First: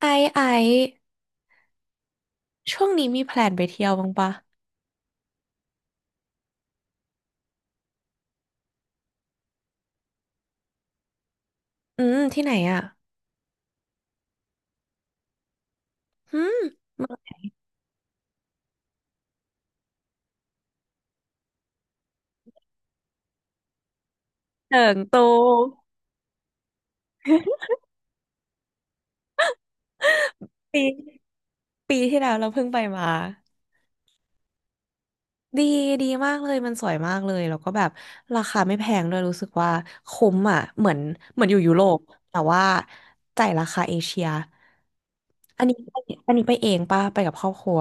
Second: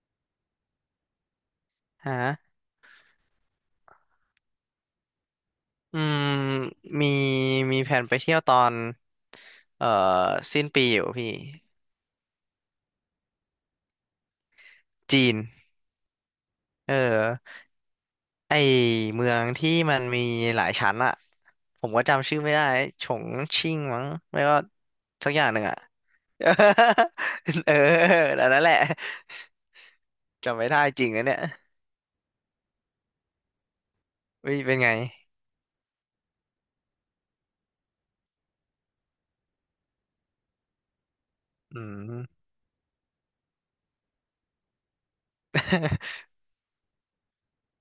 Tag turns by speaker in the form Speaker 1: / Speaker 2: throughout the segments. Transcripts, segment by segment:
Speaker 1: ไอซ์ไอซ์
Speaker 2: ฮะ
Speaker 1: ช่วงนี้มีแพลนไปเที่ยวบ้างปะ
Speaker 2: อืมมีมีแผนไปเที่ยวตอนเอ่อสิ้นปีอยู่พี่
Speaker 1: อืมที่ไหนอ่ะ
Speaker 2: จีน
Speaker 1: อืม
Speaker 2: เออไอเมืองที่มันมีหลายชั้นอะผมก็จำชื่อไม่ได้ฉงชิ่งมั้งไม่ก็
Speaker 1: เถิงตู
Speaker 2: สักอย่างหนึ่งอะ เออเออแต่นั่นแหละจำไม่ได้
Speaker 1: ปี
Speaker 2: จริงนะเนี่ย
Speaker 1: ปีที่แล้วเราเพิ่งไปมา
Speaker 2: วิเป็นไง
Speaker 1: ดีดีมากเลยมันสวยมากเลยแล้วก็แบบราคาไม่แพงด้วยรู้สึกว่าคุ้มอ่ะเหมือนเหมือนอยู่ยุ
Speaker 2: อื
Speaker 1: โรปแต่
Speaker 2: ม
Speaker 1: ว่าจ่ายราคาเอเชียอันนี้ อันนี้ไปเองปะไปกับครอบครัว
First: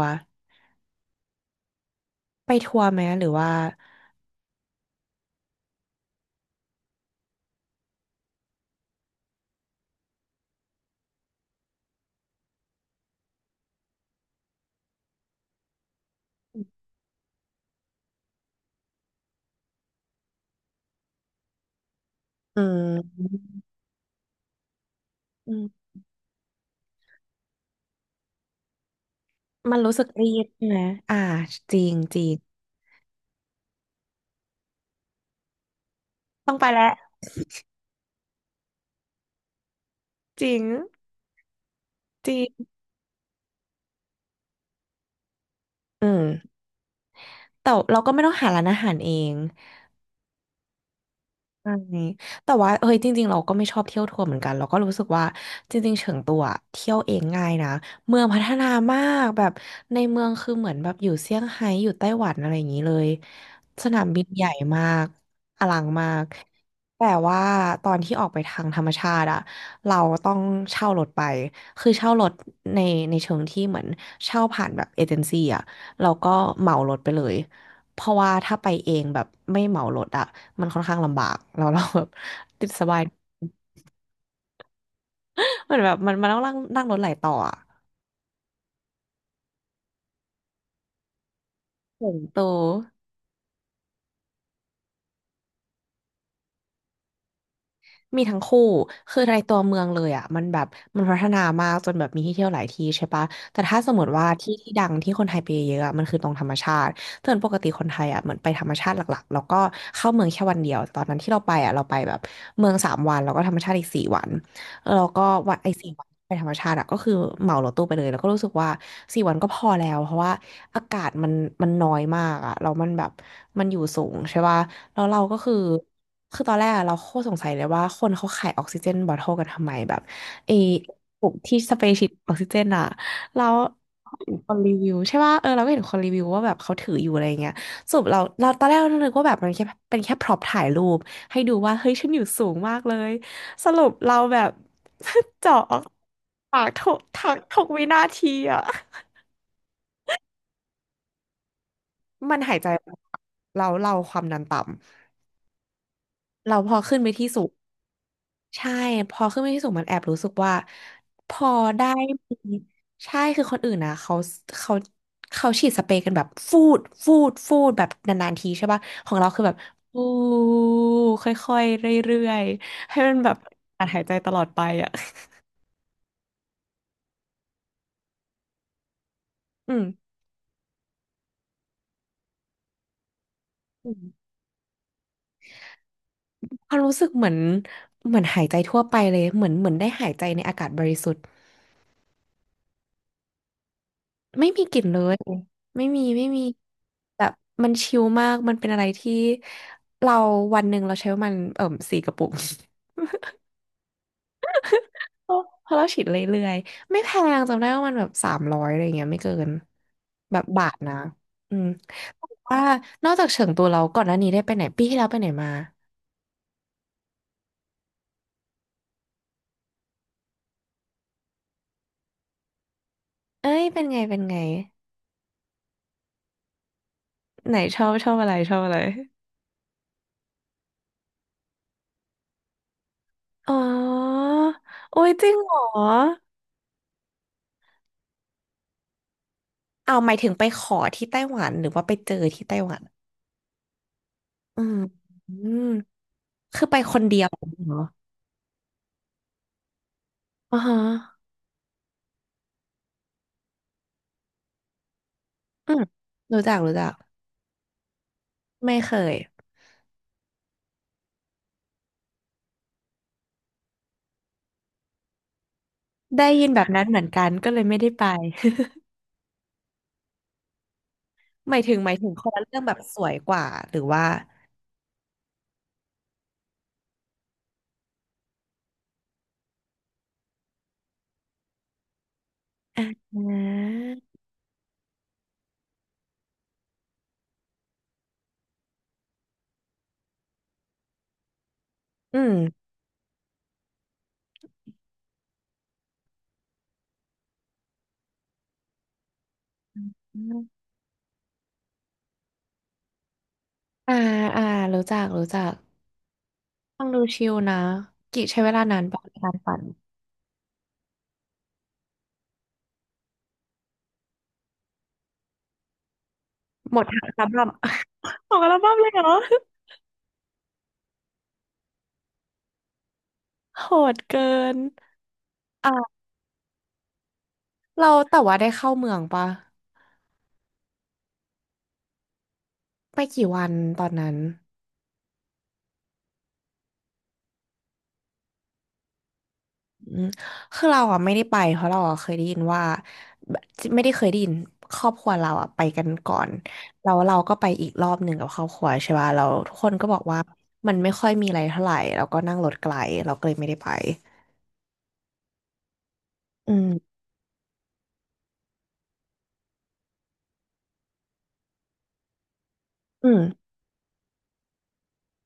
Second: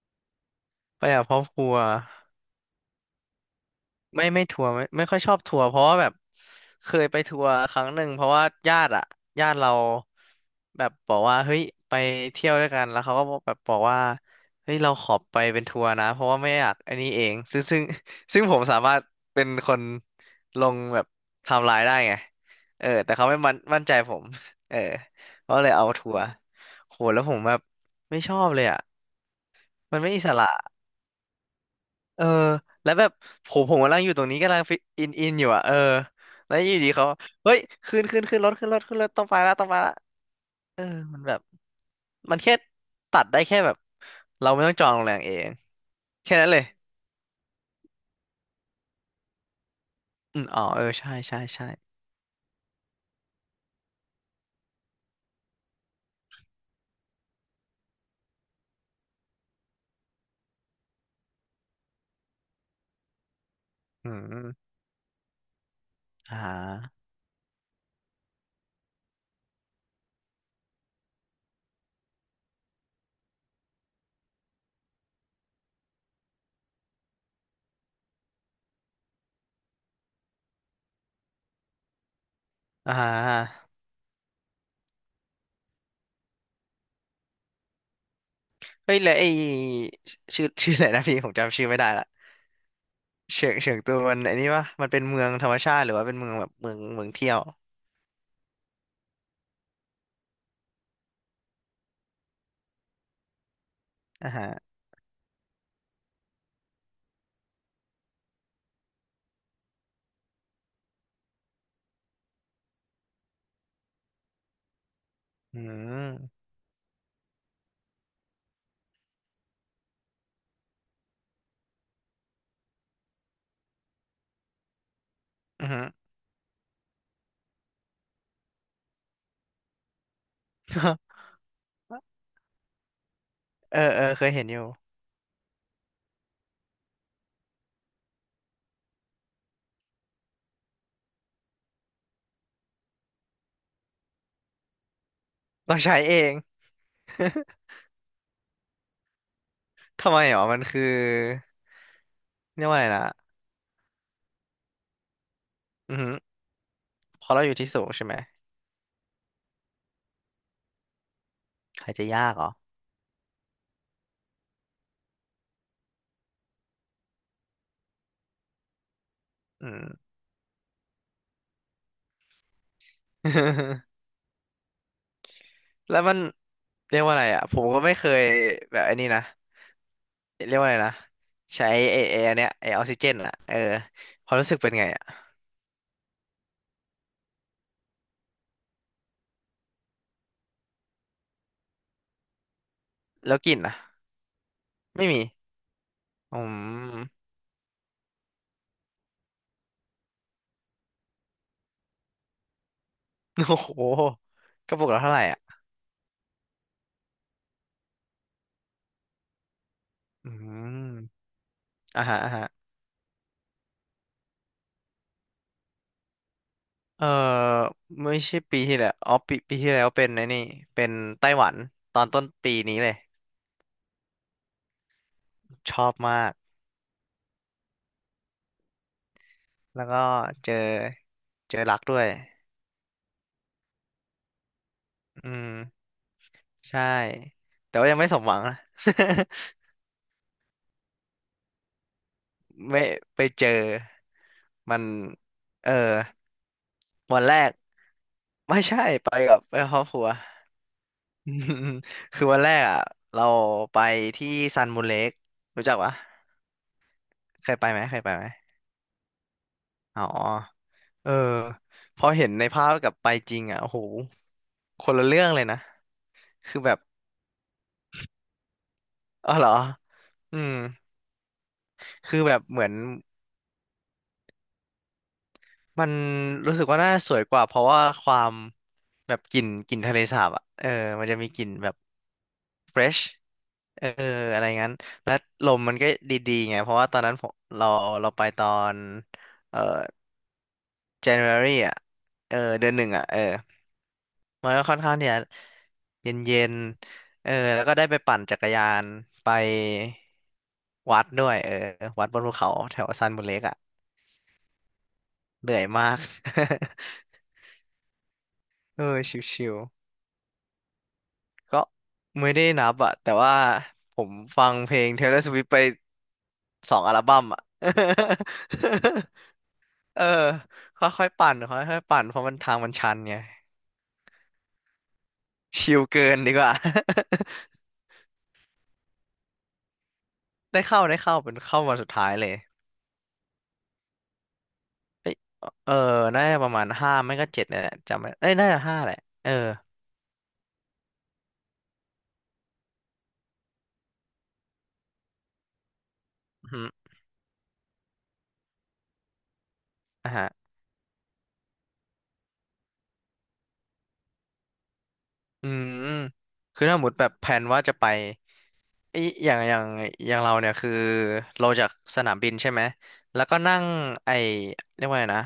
Speaker 2: ไปกับครอบครัว
Speaker 1: ไปทัวร์ไหมหรือว่า
Speaker 2: ไม่ทัวร์ไม่ค่อยชอบทัวร์เพราะว่าแบบเคยไปทัวร์ครั้งหนึ่งเพราะว่าญาติอะญาติเราแบบบอกว่าเฮ้ยไปเที่ยวด้วยกันแล้วเขาก็แบบบอกว่าเฮ้ยเราขอไปเป็นทัวร์นะเพราะว่าไม่อยากอันนี้เองซึ่ง ซึ่งผมสามารถเป็นคนลงแบบไทม์ไลน์ได้ไง
Speaker 1: อื
Speaker 2: เออแต่เขาไม่
Speaker 1: ม
Speaker 2: มั่นใจผมเออ
Speaker 1: อื
Speaker 2: ก็เลยเอา
Speaker 1: ม
Speaker 2: ทัวร์โหแล้วผมแบบไม่ชอบเลยอะ
Speaker 1: มันรู้
Speaker 2: มัน
Speaker 1: สึก
Speaker 2: ไม่อิ
Speaker 1: รี
Speaker 2: ส
Speaker 1: บ
Speaker 2: ระ
Speaker 1: ใช่ไหมอ่าจริงจ
Speaker 2: เอ
Speaker 1: ริ
Speaker 2: อ
Speaker 1: ง
Speaker 2: แล้วแบบผมกำลังอยู่ตรงนี้กำลังฟิตอินอยู่อ่ะเออ
Speaker 1: ต้อ
Speaker 2: แล้
Speaker 1: ง
Speaker 2: ว
Speaker 1: ไป
Speaker 2: อ
Speaker 1: แล้
Speaker 2: ยู่
Speaker 1: ว
Speaker 2: ดีเขาเฮ้ยขึ้นรถต้องไปละต้องไปละ
Speaker 1: จริง
Speaker 2: เออมันแบบ
Speaker 1: จริ
Speaker 2: มันแค่
Speaker 1: ง
Speaker 2: ตัดได้แค่แบบเราไม่ต้องจองโรงแรมเอง
Speaker 1: อืม
Speaker 2: แค่นั้นเลย
Speaker 1: แต่เราก็ไม่ต้องหาร้านอาหารเอง
Speaker 2: อืมอ๋อเออใช่ใช่ใช่
Speaker 1: ใช่แต่ว่าเฮ้ยจริงๆเราก็ไม่ชอบเที่ยวทัวร์เหมือนกันเราก็รู้สึกว่าจริงๆเฉิงตัวอะเที่ยวเองง่ายนะเมืองพัฒนามากแบบในเมืองคือเหมือนแบบอยู่เซี่ยงไฮ้อยู่ไต้หวันอะไรอย่างนี้เลยสนาม
Speaker 2: อื
Speaker 1: บินใหญ่
Speaker 2: ม
Speaker 1: มากอลังมาก
Speaker 2: อ่า
Speaker 1: แต่ว่าตอนที่ออกไปทางธรรมชาติอะเราต้องเช่ารถไปคือเช่ารถในในเชิงที่เหมือนเช่าผ่านแบบเอเจนซี่อะเราก็เหมารถไปเลย เพราะว่าถ้าไปเองแบบไม่เหมารถอะมันค่อนข้างลำบากแล้วเราแบบ ติดส
Speaker 2: อ่
Speaker 1: บาย
Speaker 2: า
Speaker 1: เหมือนแบบมันต้องนั่งนั่งรถหลายต่ออะ
Speaker 2: เฮ้ยแล้วไอ้ชื่ออะไรนะพี่ผมจำชื่อไม่ได้ละ
Speaker 1: โตว
Speaker 2: เฉิงตูมันไอ้นี่วะมันเป็นเมืองธรรมชาติหรือว่าเป็นเมืองแบบเมืองเที่ยว
Speaker 1: มีทั้งคู่ คือในตัวเมืองเลยอ่ะมันแบบมันพัฒนามากจนแบบมีที่เที่ยวหลายที่ใช่ปะแต่ถ้าสมมติว่า
Speaker 2: อ่าฮะ
Speaker 1: ที่ที่ดังที่คนไทยไปเยอะอะมันคือตรงธรรมชาติแต่ปกติคนไทยอ่ะเหมือนไปธรรมชาติหลักๆแล้วก็เข้าเมืองแค่วันเดียวตอนนั้นที่เราไปอ่ะเราไปแบบเมืองสามวันแล้วก็ธรรมชาติอีกสี่วันแล้วก็วัน
Speaker 2: อื
Speaker 1: ไอ้สี่วันไป
Speaker 2: ม
Speaker 1: ธรรมชาติอะก็คือเหมารถตู้ไปเลยแล้วก็รู้สึกว่าสี่วันก็พอแล้วเพราะว่าอากาศมันน้อยมากอะแล้วมันแบบมันอยู่สูงใช่ปะ แล้วเราก็คือ
Speaker 2: อือฮึ
Speaker 1: คือตอนแรกอะเราโคตรสงสัยเลยว่าคนเขาขายออกซิเจนบอทเทิลกันทำไมแบบไอ้ปุ กที่สเปรย์ฉีดออกซิเจนอะแล้ว
Speaker 2: เออเออเค
Speaker 1: เห็
Speaker 2: ย
Speaker 1: น
Speaker 2: เห็น
Speaker 1: ค
Speaker 2: อ
Speaker 1: น
Speaker 2: ยู่
Speaker 1: รีวิวใช่ป่ะเออเราก็เห็นคนรีวิวว่าแบบเขาถืออยู่อะไรเงี้ยสรุปเราตอนแรกเรานึกว่าแบบมันแค่เป็นแค่พร็อพถ่ายรูปให้ดูว่าเฮ้ยฉันอยู่สูงมากเลย สรุปเราแบบ เจาะอ
Speaker 2: ต้อ
Speaker 1: อ
Speaker 2: ง
Speaker 1: ก
Speaker 2: ใช้เอง
Speaker 1: ปากทุกทักทุก วินาทีอะ
Speaker 2: ทำไมหรอมันคือ
Speaker 1: มันหาย
Speaker 2: เรีย
Speaker 1: ใจ
Speaker 2: กว่าอะไรนะ
Speaker 1: เราความดันต่
Speaker 2: อือหือ
Speaker 1: ำเราพอขึ้นไป
Speaker 2: พ
Speaker 1: ที่
Speaker 2: อเรา
Speaker 1: สู
Speaker 2: อ
Speaker 1: ง
Speaker 2: ยู่ที่สูงใช่ไหม
Speaker 1: ใช่พอขึ้นไปที่สูงมันแอบรู้สึกว่าพอได้
Speaker 2: หายใจยาก
Speaker 1: มี
Speaker 2: เหรอ
Speaker 1: ใช่คือคนอื่นนะเขาเขาฉีดสเปรย์กันแบบฟูดฟูดฟูดแบบนานๆทีใช่ป่ะของเราคือแบบ
Speaker 2: อืม
Speaker 1: ฟูค่อยๆเรื่อยๆให้มันแบบการหาย ใจตลอดไปอ่ะ
Speaker 2: แล้วมันเรียกว่าอะไรอ่ะผมก็ไม่เคยแบบไอ้นี่นะ
Speaker 1: อืม
Speaker 2: เรียกว่าอะไรนะใช้ไอ้อันเนี้ยไอ้ออกซิเจนอ่ะเออ
Speaker 1: อืม
Speaker 2: ความรู้สึกเป็นไงอ่ะ
Speaker 1: ความรู้สึกเหมือนเหมือนหายใจทั่วไปเลยเหมือนเหมือนได้หายใจในอากาศบริสุทธิ์
Speaker 2: แล้วกลิ่นอ่ะ
Speaker 1: ไม่มีกลิ่นเล
Speaker 2: ไม่
Speaker 1: ย
Speaker 2: มี
Speaker 1: ไม่มีไม่
Speaker 2: อื
Speaker 1: มี
Speaker 2: ม
Speaker 1: แบบมันชิลมาก มันเป็นอะไรที่เราวันหนึ่งเราใช้ประมันเอ่มสี่กระปุก
Speaker 2: โอ้โหกระปุกละเท่าไหร่
Speaker 1: เพรา
Speaker 2: อ่ะ
Speaker 1: ะเราฉีดเรื่อยๆไม่แพงจำได้ว่ามันแบบสามร้อยอะไรอย่างเงี้ยไม่เกิน
Speaker 2: อื
Speaker 1: แบบบาทนะ
Speaker 2: ม
Speaker 1: อืม
Speaker 2: อ่าฮะ
Speaker 1: แต่
Speaker 2: อ่าฮะ
Speaker 1: ว่านอกจากเฉิงตูเราก่อนหน้านี้ได้ไปไหนปีที่แล้วไปไหนมา
Speaker 2: เออไม่ใช่ปีที่แล้วอ๋อปีที่แล้วเป็นไอ้นี่เป็นไต้หวันตอนต้นปีนี้เลย
Speaker 1: เอ้ยเป็นไงเป็นไง
Speaker 2: ชอบมาก
Speaker 1: ไหนชอบชอบอะไรชอบอะไร
Speaker 2: แล้วก็เจอรักด้วย
Speaker 1: อ๋อโอ้ยจ
Speaker 2: อื
Speaker 1: ริงเหร
Speaker 2: ม
Speaker 1: อ
Speaker 2: ใช่แต่ว่ายังไม่สมหวังนะ
Speaker 1: เอาหมายถึงไปขอที่ไต้หวันหรือว่าไปเจอที่ไต้ห วัน
Speaker 2: ไม่ไปเจอ
Speaker 1: อืม
Speaker 2: มัน
Speaker 1: อืม
Speaker 2: เออ
Speaker 1: คือไปคนเดี
Speaker 2: วัน
Speaker 1: ยว
Speaker 2: แรก
Speaker 1: เหรอ
Speaker 2: ไม่ใช่ไปกับครอบครัว
Speaker 1: อ๋อฮะ
Speaker 2: อืมคือวันแรกอ่ะเราไปที่ซันมูนเลกรู้
Speaker 1: อื
Speaker 2: จัก
Speaker 1: ม
Speaker 2: ปะ
Speaker 1: รู้จักรู้จัก
Speaker 2: เคยไปไหมเคยไปไหม
Speaker 1: ไม่เคย
Speaker 2: อ๋อเออพอเห็นในภาพกับไปจริงอ่ะโอ้โหคนละเรื่องเลยนะ
Speaker 1: ได้ยิน
Speaker 2: คื
Speaker 1: แบ
Speaker 2: อ
Speaker 1: บ
Speaker 2: แบบ
Speaker 1: นั้นเหมือนกันก็เลยไม่ได้ไป
Speaker 2: อ๋อเหรออืม
Speaker 1: หมายถึงหมายถึง
Speaker 2: คือ
Speaker 1: คน
Speaker 2: แบบ
Speaker 1: ละเรื่
Speaker 2: เห
Speaker 1: อง
Speaker 2: มือ
Speaker 1: แบ
Speaker 2: น
Speaker 1: บสวยกว่าหรือว่า
Speaker 2: มันรู้สึกว่าน่าสวยกว่าเพราะว่าความแบบกลิ่นทะเลสาบอ่ะเออมันจะมีกลิ่นแบบ
Speaker 1: อ่า
Speaker 2: fresh
Speaker 1: อื
Speaker 2: เอออะไรงั้นและลมมันก็ดีๆไงเพราะว่าตอนนั้นผมเราไปตอนเอ่อ January อ่ะเออเดื
Speaker 1: ม
Speaker 2: อนหนึ่งอ่ะเออมันก็ค่อนข้างที่จะเย็นๆเออแล้วก็ได้ไปปั่นจักรยานไป
Speaker 1: อม
Speaker 2: วัดด้วยเออวัดบนภูเขาแถวซันบุเล็กอ่ะ
Speaker 1: อ่าอ่ารู้จักรู้จั
Speaker 2: เห
Speaker 1: ก
Speaker 2: นื่อยมาก
Speaker 1: ฟังดูชิลนะกิใช้เวลานา
Speaker 2: เอ
Speaker 1: น
Speaker 2: อ
Speaker 1: ปะ
Speaker 2: ช
Speaker 1: ในการ
Speaker 2: ิ
Speaker 1: ปั่
Speaker 2: ว
Speaker 1: น
Speaker 2: ๆ ก็ไม่ได้นับอะแต่ว่าผมฟังเพลง Taylor Swift ไปส
Speaker 1: หม
Speaker 2: อง
Speaker 1: ด
Speaker 2: อั
Speaker 1: ทั้
Speaker 2: ล
Speaker 1: งอั
Speaker 2: บั้
Speaker 1: ล
Speaker 2: มอะ
Speaker 1: บั้ม หมดอัลบั้มเลยเหร อ
Speaker 2: เออค่อยๆปั่นค่อยๆปั่นเพราะมันทางมันชันไง
Speaker 1: โหดเกิน
Speaker 2: ชิล
Speaker 1: อ่า
Speaker 2: เกินดีกว่า
Speaker 1: เราแต่ว่าได้เข้าเมืองปะ
Speaker 2: ได้เข้าเป็นเข้าวันสุดท้ายเลย
Speaker 1: ไปกี่วันตอนนั้น
Speaker 2: เอ้ยเออน่าจะประมาณห้าไม่ก็เจ็ดเนี่ยแหละจำไม่เอ้ยน่าจะห้าแหละเออ
Speaker 1: อืมคือเราอ่ะไม่ได้ไปเพราะเราอ่ะเคยได้ยินว่าไม่ได้เคยได้ยินครอบครัวเราอ่ะไปกันก่อน
Speaker 2: อืมอ
Speaker 1: แล้
Speaker 2: ฮึ
Speaker 1: วเราก็ไปอีกรอบหนึ่งกับครอบครัวใช่ป่ะเราทุกคนก็บอก
Speaker 2: อ่ะ
Speaker 1: ว่า
Speaker 2: ฮะ
Speaker 1: มันไม่ค่อยมีอะไรเท่าไหร่เราก็นั่งรถไกลเราก็เลยไม่ได้ไป
Speaker 2: อืม
Speaker 1: อื
Speaker 2: คือถ้าหมด
Speaker 1: ม
Speaker 2: แบบแผนว่าจะไป ไอยอย่างเราเนี่ยคือเราจากสนามบินใช่ไหม
Speaker 1: อืม
Speaker 2: แล้วก็นั่งไอเรียกว่าไงนะ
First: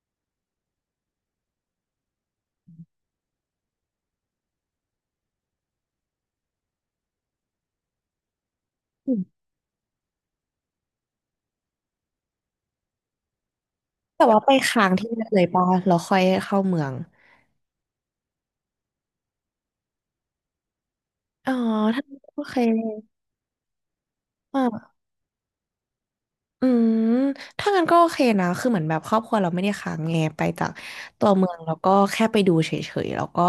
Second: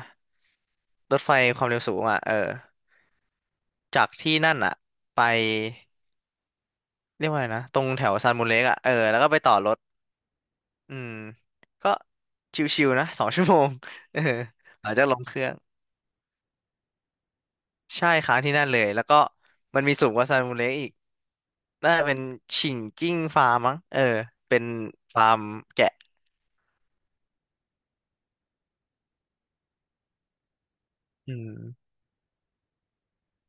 Speaker 2: รถไฟความเร็วสูงอ่ะเออจากที่นั่นอ่ะไปเรียกว่าไงนะ ตรงแถวซานมูเล็กอ่ะเออ
Speaker 1: อื
Speaker 2: แล้ว
Speaker 1: ม
Speaker 2: ก็ไปต่อรถอืมก็ชิวๆนะ 2 ชั่วโมงเออ
Speaker 1: แต่ว่าไป
Speaker 2: ห
Speaker 1: ค้า
Speaker 2: ลั
Speaker 1: ง
Speaker 2: งจาก
Speaker 1: ที่
Speaker 2: ลง
Speaker 1: นั่น
Speaker 2: เค
Speaker 1: เล
Speaker 2: รื่
Speaker 1: ย
Speaker 2: อง
Speaker 1: ป่ะเราค่อยเข้าเมือง
Speaker 2: ใช่ค้างที่นั่นเลยแล้วก็มันมีสูงกว่าซานมูเล็กอีก
Speaker 1: อ๋อ
Speaker 2: น่า
Speaker 1: ถ้า
Speaker 2: จะเป็น
Speaker 1: โอเค
Speaker 2: ฉิงจิ้งฟาร์มมั้งเออเป็นฟาร์มแกะ
Speaker 1: อืมถ้างั้นก็โอเคนะคือเหมือนแบบครอบครัวเราไม่ได้ค้างไงไปจากตัว
Speaker 2: อื
Speaker 1: เมื
Speaker 2: ม
Speaker 1: องแล้วก็แค่ไปดูเฉยๆแล้วก็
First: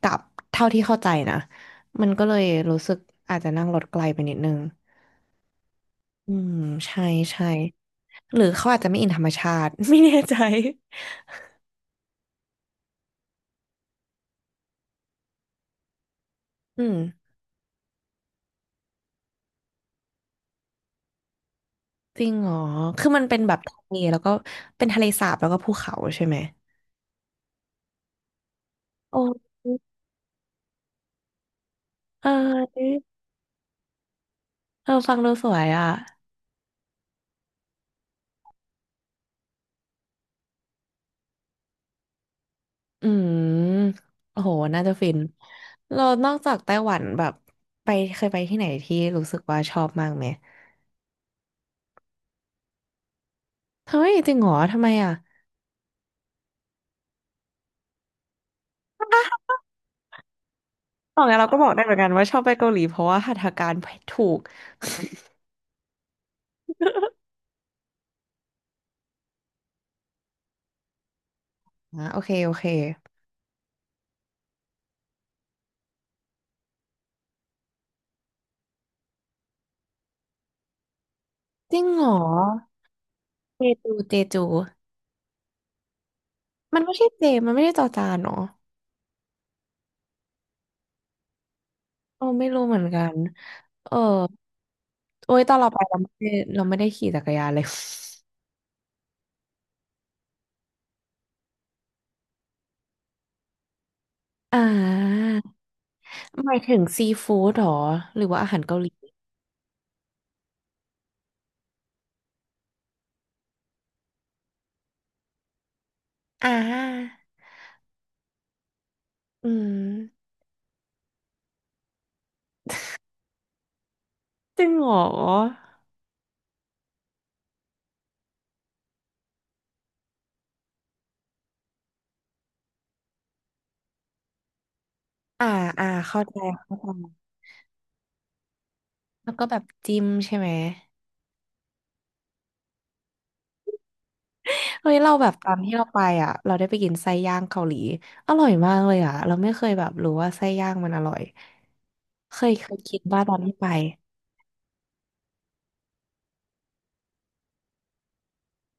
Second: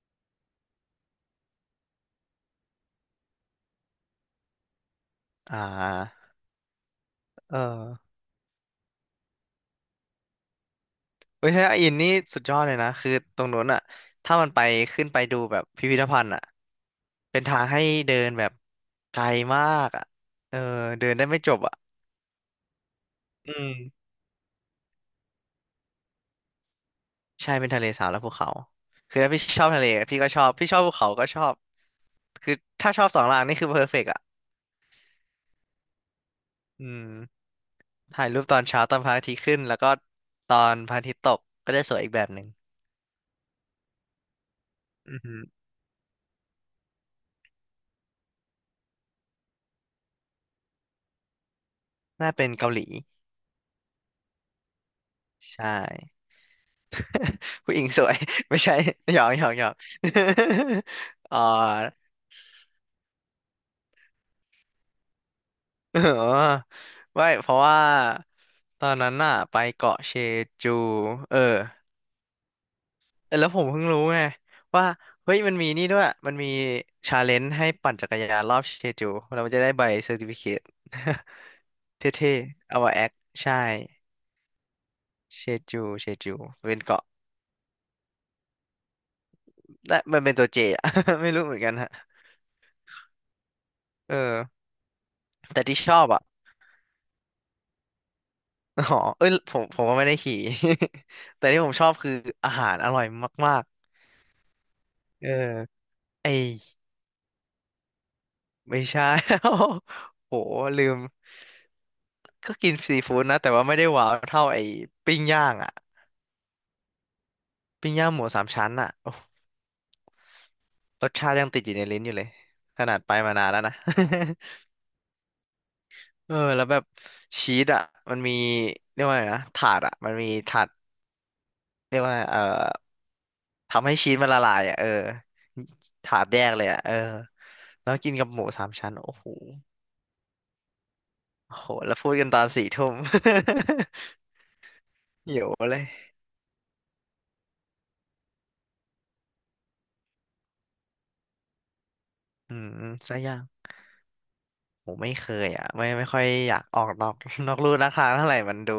Speaker 1: กลับเท่าที่เข้าใจนะมันก็เลยรู้สึกอาจจะนั่งรถไกลไปนิดนึง
Speaker 2: อ่า
Speaker 1: อืมใช่ใช่
Speaker 2: เออ
Speaker 1: หรือเขาอาจจะไม่อินธรรมชาติ ไม่แน่ใจ
Speaker 2: เว้ยถ้าอินนี่สุดยอดเลยนะคือตรงนู้นอ่ะถ้ามันไปขึ้นไปดูแบบพิพิธภัณฑ์อ่ะ
Speaker 1: อืม
Speaker 2: เป็นทางให้เดินแบบไกลมากอ่ะเออเดินได้ไม่จบอ่ะ
Speaker 1: จริงเหรอคือมันเป็น
Speaker 2: อื
Speaker 1: แบบ
Speaker 2: ม
Speaker 1: ทะเลแล้วก็เป็นทะเลสาบแล้วก็ภูเขาใช่ไหม
Speaker 2: ใช่เป็นทะเลสาบและภูเขา
Speaker 1: โอ
Speaker 2: คือถ้าพี่
Speaker 1: ้
Speaker 2: ชอบทะเลพี่ก็ชอบพี่ชอบภูเขาก็ชอบ
Speaker 1: เอ
Speaker 2: คือถ้า
Speaker 1: อ
Speaker 2: ชอบสองอย่างนี่คือเพอร์เฟกต์อ่ะ
Speaker 1: เออฟังดูสวยอ่ะ
Speaker 2: อืมถ่ายรูปตอนเช้าตอนพระอาทิตย์ขึ้นแล้วก็ตอนพระอาทิตย์ตกก็จะสวยอีกแบบหนึ่ง
Speaker 1: อืมโอ้โหน่าจะฟิ
Speaker 2: อื
Speaker 1: น
Speaker 2: อฮึ
Speaker 1: เรานอกจากไต้หวันแบบไปเคยไปที่ไหนที่รู้สึกว่าชอบมากไหม
Speaker 2: น่าเป็นเกาหลี
Speaker 1: เฮ้ยจริงเหรอทำไมอ่ะ
Speaker 2: ใช่ ผู้หญิงสวย ไม่ใช่หยอกหยอกหยอก
Speaker 1: ตอน นี้
Speaker 2: อ๋
Speaker 1: นเราก็บอกได้เหมือนกันว่าชอบไปเกาหลีเพราะว่าหัตถการถูก
Speaker 2: เอ อไม่เพราะว่าตอนนั้นน่ะไปเกาะเชจูเออ
Speaker 1: อ่ะโอเคโอเค
Speaker 2: แล้วผมเพิ่งรู้ไงว่าเฮ้ยมันมีนี่ด้วย มันมีชาเลนจ์ให้ปั่นจักรยานรอบเชจูเราจะได้ใบเซอร์ติฟิเคต
Speaker 1: จริง เหรอ
Speaker 2: เท่ๆเอามาแอคใช่
Speaker 1: เจจูเจจู
Speaker 2: เชเชจูเป็
Speaker 1: มั
Speaker 2: น
Speaker 1: นไม่
Speaker 2: เกาะ
Speaker 1: ใช่เจมันไม่ได้จอจานเนาะ
Speaker 2: และมันเป็นตัวเจอะ ไม่รู้เหมือนกันฮะ
Speaker 1: เออไม่รู้เหมือนกันเออ
Speaker 2: เออ
Speaker 1: โอ้ยตอน
Speaker 2: แต่
Speaker 1: เราไป
Speaker 2: ที่ช
Speaker 1: เรา
Speaker 2: อ
Speaker 1: ไม่
Speaker 2: บอ่ะ
Speaker 1: ได้เราไม่ได้ขี่จักรยานเลย
Speaker 2: อ๋อเอ้ยผมก็ไม่ได้ขี่ แต่ที่ผมชอบคืออาหารอร่อยมาก
Speaker 1: อ่
Speaker 2: ๆเอ
Speaker 1: า
Speaker 2: อไอ
Speaker 1: หมายถึงซีฟู้ดเหรอหรือว่าอาหารเกา
Speaker 2: ไม่
Speaker 1: หลี
Speaker 2: ใช่ โห ลืม ก็กินซีฟู้ดนะ แต่ว่าไม่ได้ว้าวเท่าไอปิ้งย่างอ่ะ
Speaker 1: อ่า
Speaker 2: ปิ้งย่างหมูสามชั้นอ่ะโอ้
Speaker 1: อืม
Speaker 2: รสชาติยังติดอยู่ในลิ้นอยู่เลย ขนาดไปมานานแล้วนะ
Speaker 1: จริงเหรอ
Speaker 2: เออแล้วแบบชีสอ่ะมันมีเรียกว่าไงนะ ถาดอ่ะมันมีถาดเรียกว่าไงเออ ทำให้ชีสมันละลายอ่ะเออ
Speaker 1: อ่าอ่า
Speaker 2: ถา
Speaker 1: เข้า
Speaker 2: ด
Speaker 1: ใจ
Speaker 2: แยกเลย
Speaker 1: เข้า
Speaker 2: อ่ะ
Speaker 1: ใจ
Speaker 2: เออแล้วกินกับหมูสามชั้นโอ้โห
Speaker 1: แล้วก็แบบจิ้มใช่ไหม
Speaker 2: โอ้โหแล้วพูดกันตอนสี่ทุ่ม
Speaker 1: เฮ้ยเราแบบ
Speaker 2: หิ
Speaker 1: ต
Speaker 2: ว
Speaker 1: อนที่
Speaker 2: เลย
Speaker 1: เราไปอ่ะเราได้ไปกินไส้ย่างเกาหลีอร่อยมากเลยอ่ะเราไม่เคยแบบรู้ว่าไส้ย่างมันอร่อยเคย
Speaker 2: อื
Speaker 1: เค
Speaker 2: ม
Speaker 1: ยคิด
Speaker 2: สัก
Speaker 1: ว่า
Speaker 2: อ
Speaker 1: ตอ
Speaker 2: ย่า
Speaker 1: น
Speaker 2: ง
Speaker 1: ที่ไป
Speaker 2: ผมไม่เคยอ่ะไม่ค่อยอยากออกนอก นอกลู่นอกทางเท่าไหร่มันดู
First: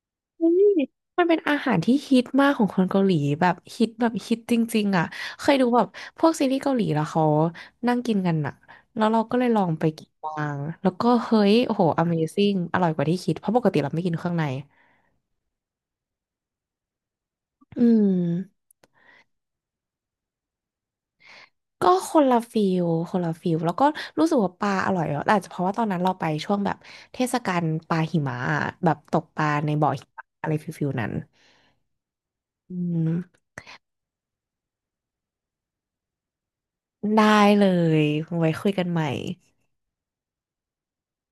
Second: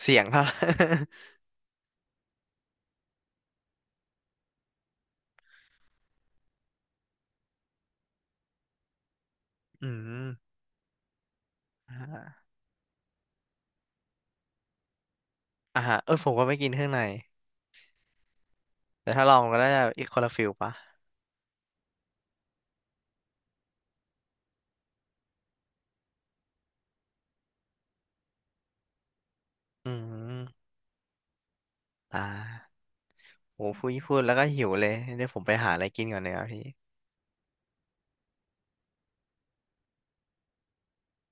Speaker 2: เสี่ยงเท่า
Speaker 1: เฮ้
Speaker 2: ไหร่
Speaker 1: ยมันเป็นอาหารที่ฮิตมากของคนเกาหลีแบบฮิตแบบฮิตจริงๆอ่ะเคยดูแบบพวกซีรีส์เกาหลีแล้วเขานั่งกินกันอ่ะแล้วเราก็เลยลอง ไป
Speaker 2: อื
Speaker 1: กิน
Speaker 2: ม
Speaker 1: บ้างแล้วก็เฮ้ยโอ้โห
Speaker 2: อ่า
Speaker 1: Amazing อร่อยกว่าที่คิดเพราะปกติเราไม่กินเครื่องใน
Speaker 2: อ่าเออผมก็ไม่กินเครื่องใน
Speaker 1: อืม
Speaker 2: แต่ถ้าลองก็ได้อีกคนละฟิลปะ
Speaker 1: ก็คนละฟิลคนละฟิลแล้วก็รู้สึกว่าปลาอร่อยอ่ะแต่อาจจะเพราะว่าตอนนั้นเราไปช่วงแบบเทศกาลปลาหิมะอะแบบตกปลาในบ่อ
Speaker 2: อื
Speaker 1: หิมะอะไรฟิ
Speaker 2: ม
Speaker 1: ลฟิลนั้น
Speaker 2: อ่า
Speaker 1: อืม
Speaker 2: โหพูดแล้วก็หิวเลยเดี๋ยวผมไปหาอะไรกินก่อนเลยครับพี่
Speaker 1: ได้เลยไว้คุยกันใหม่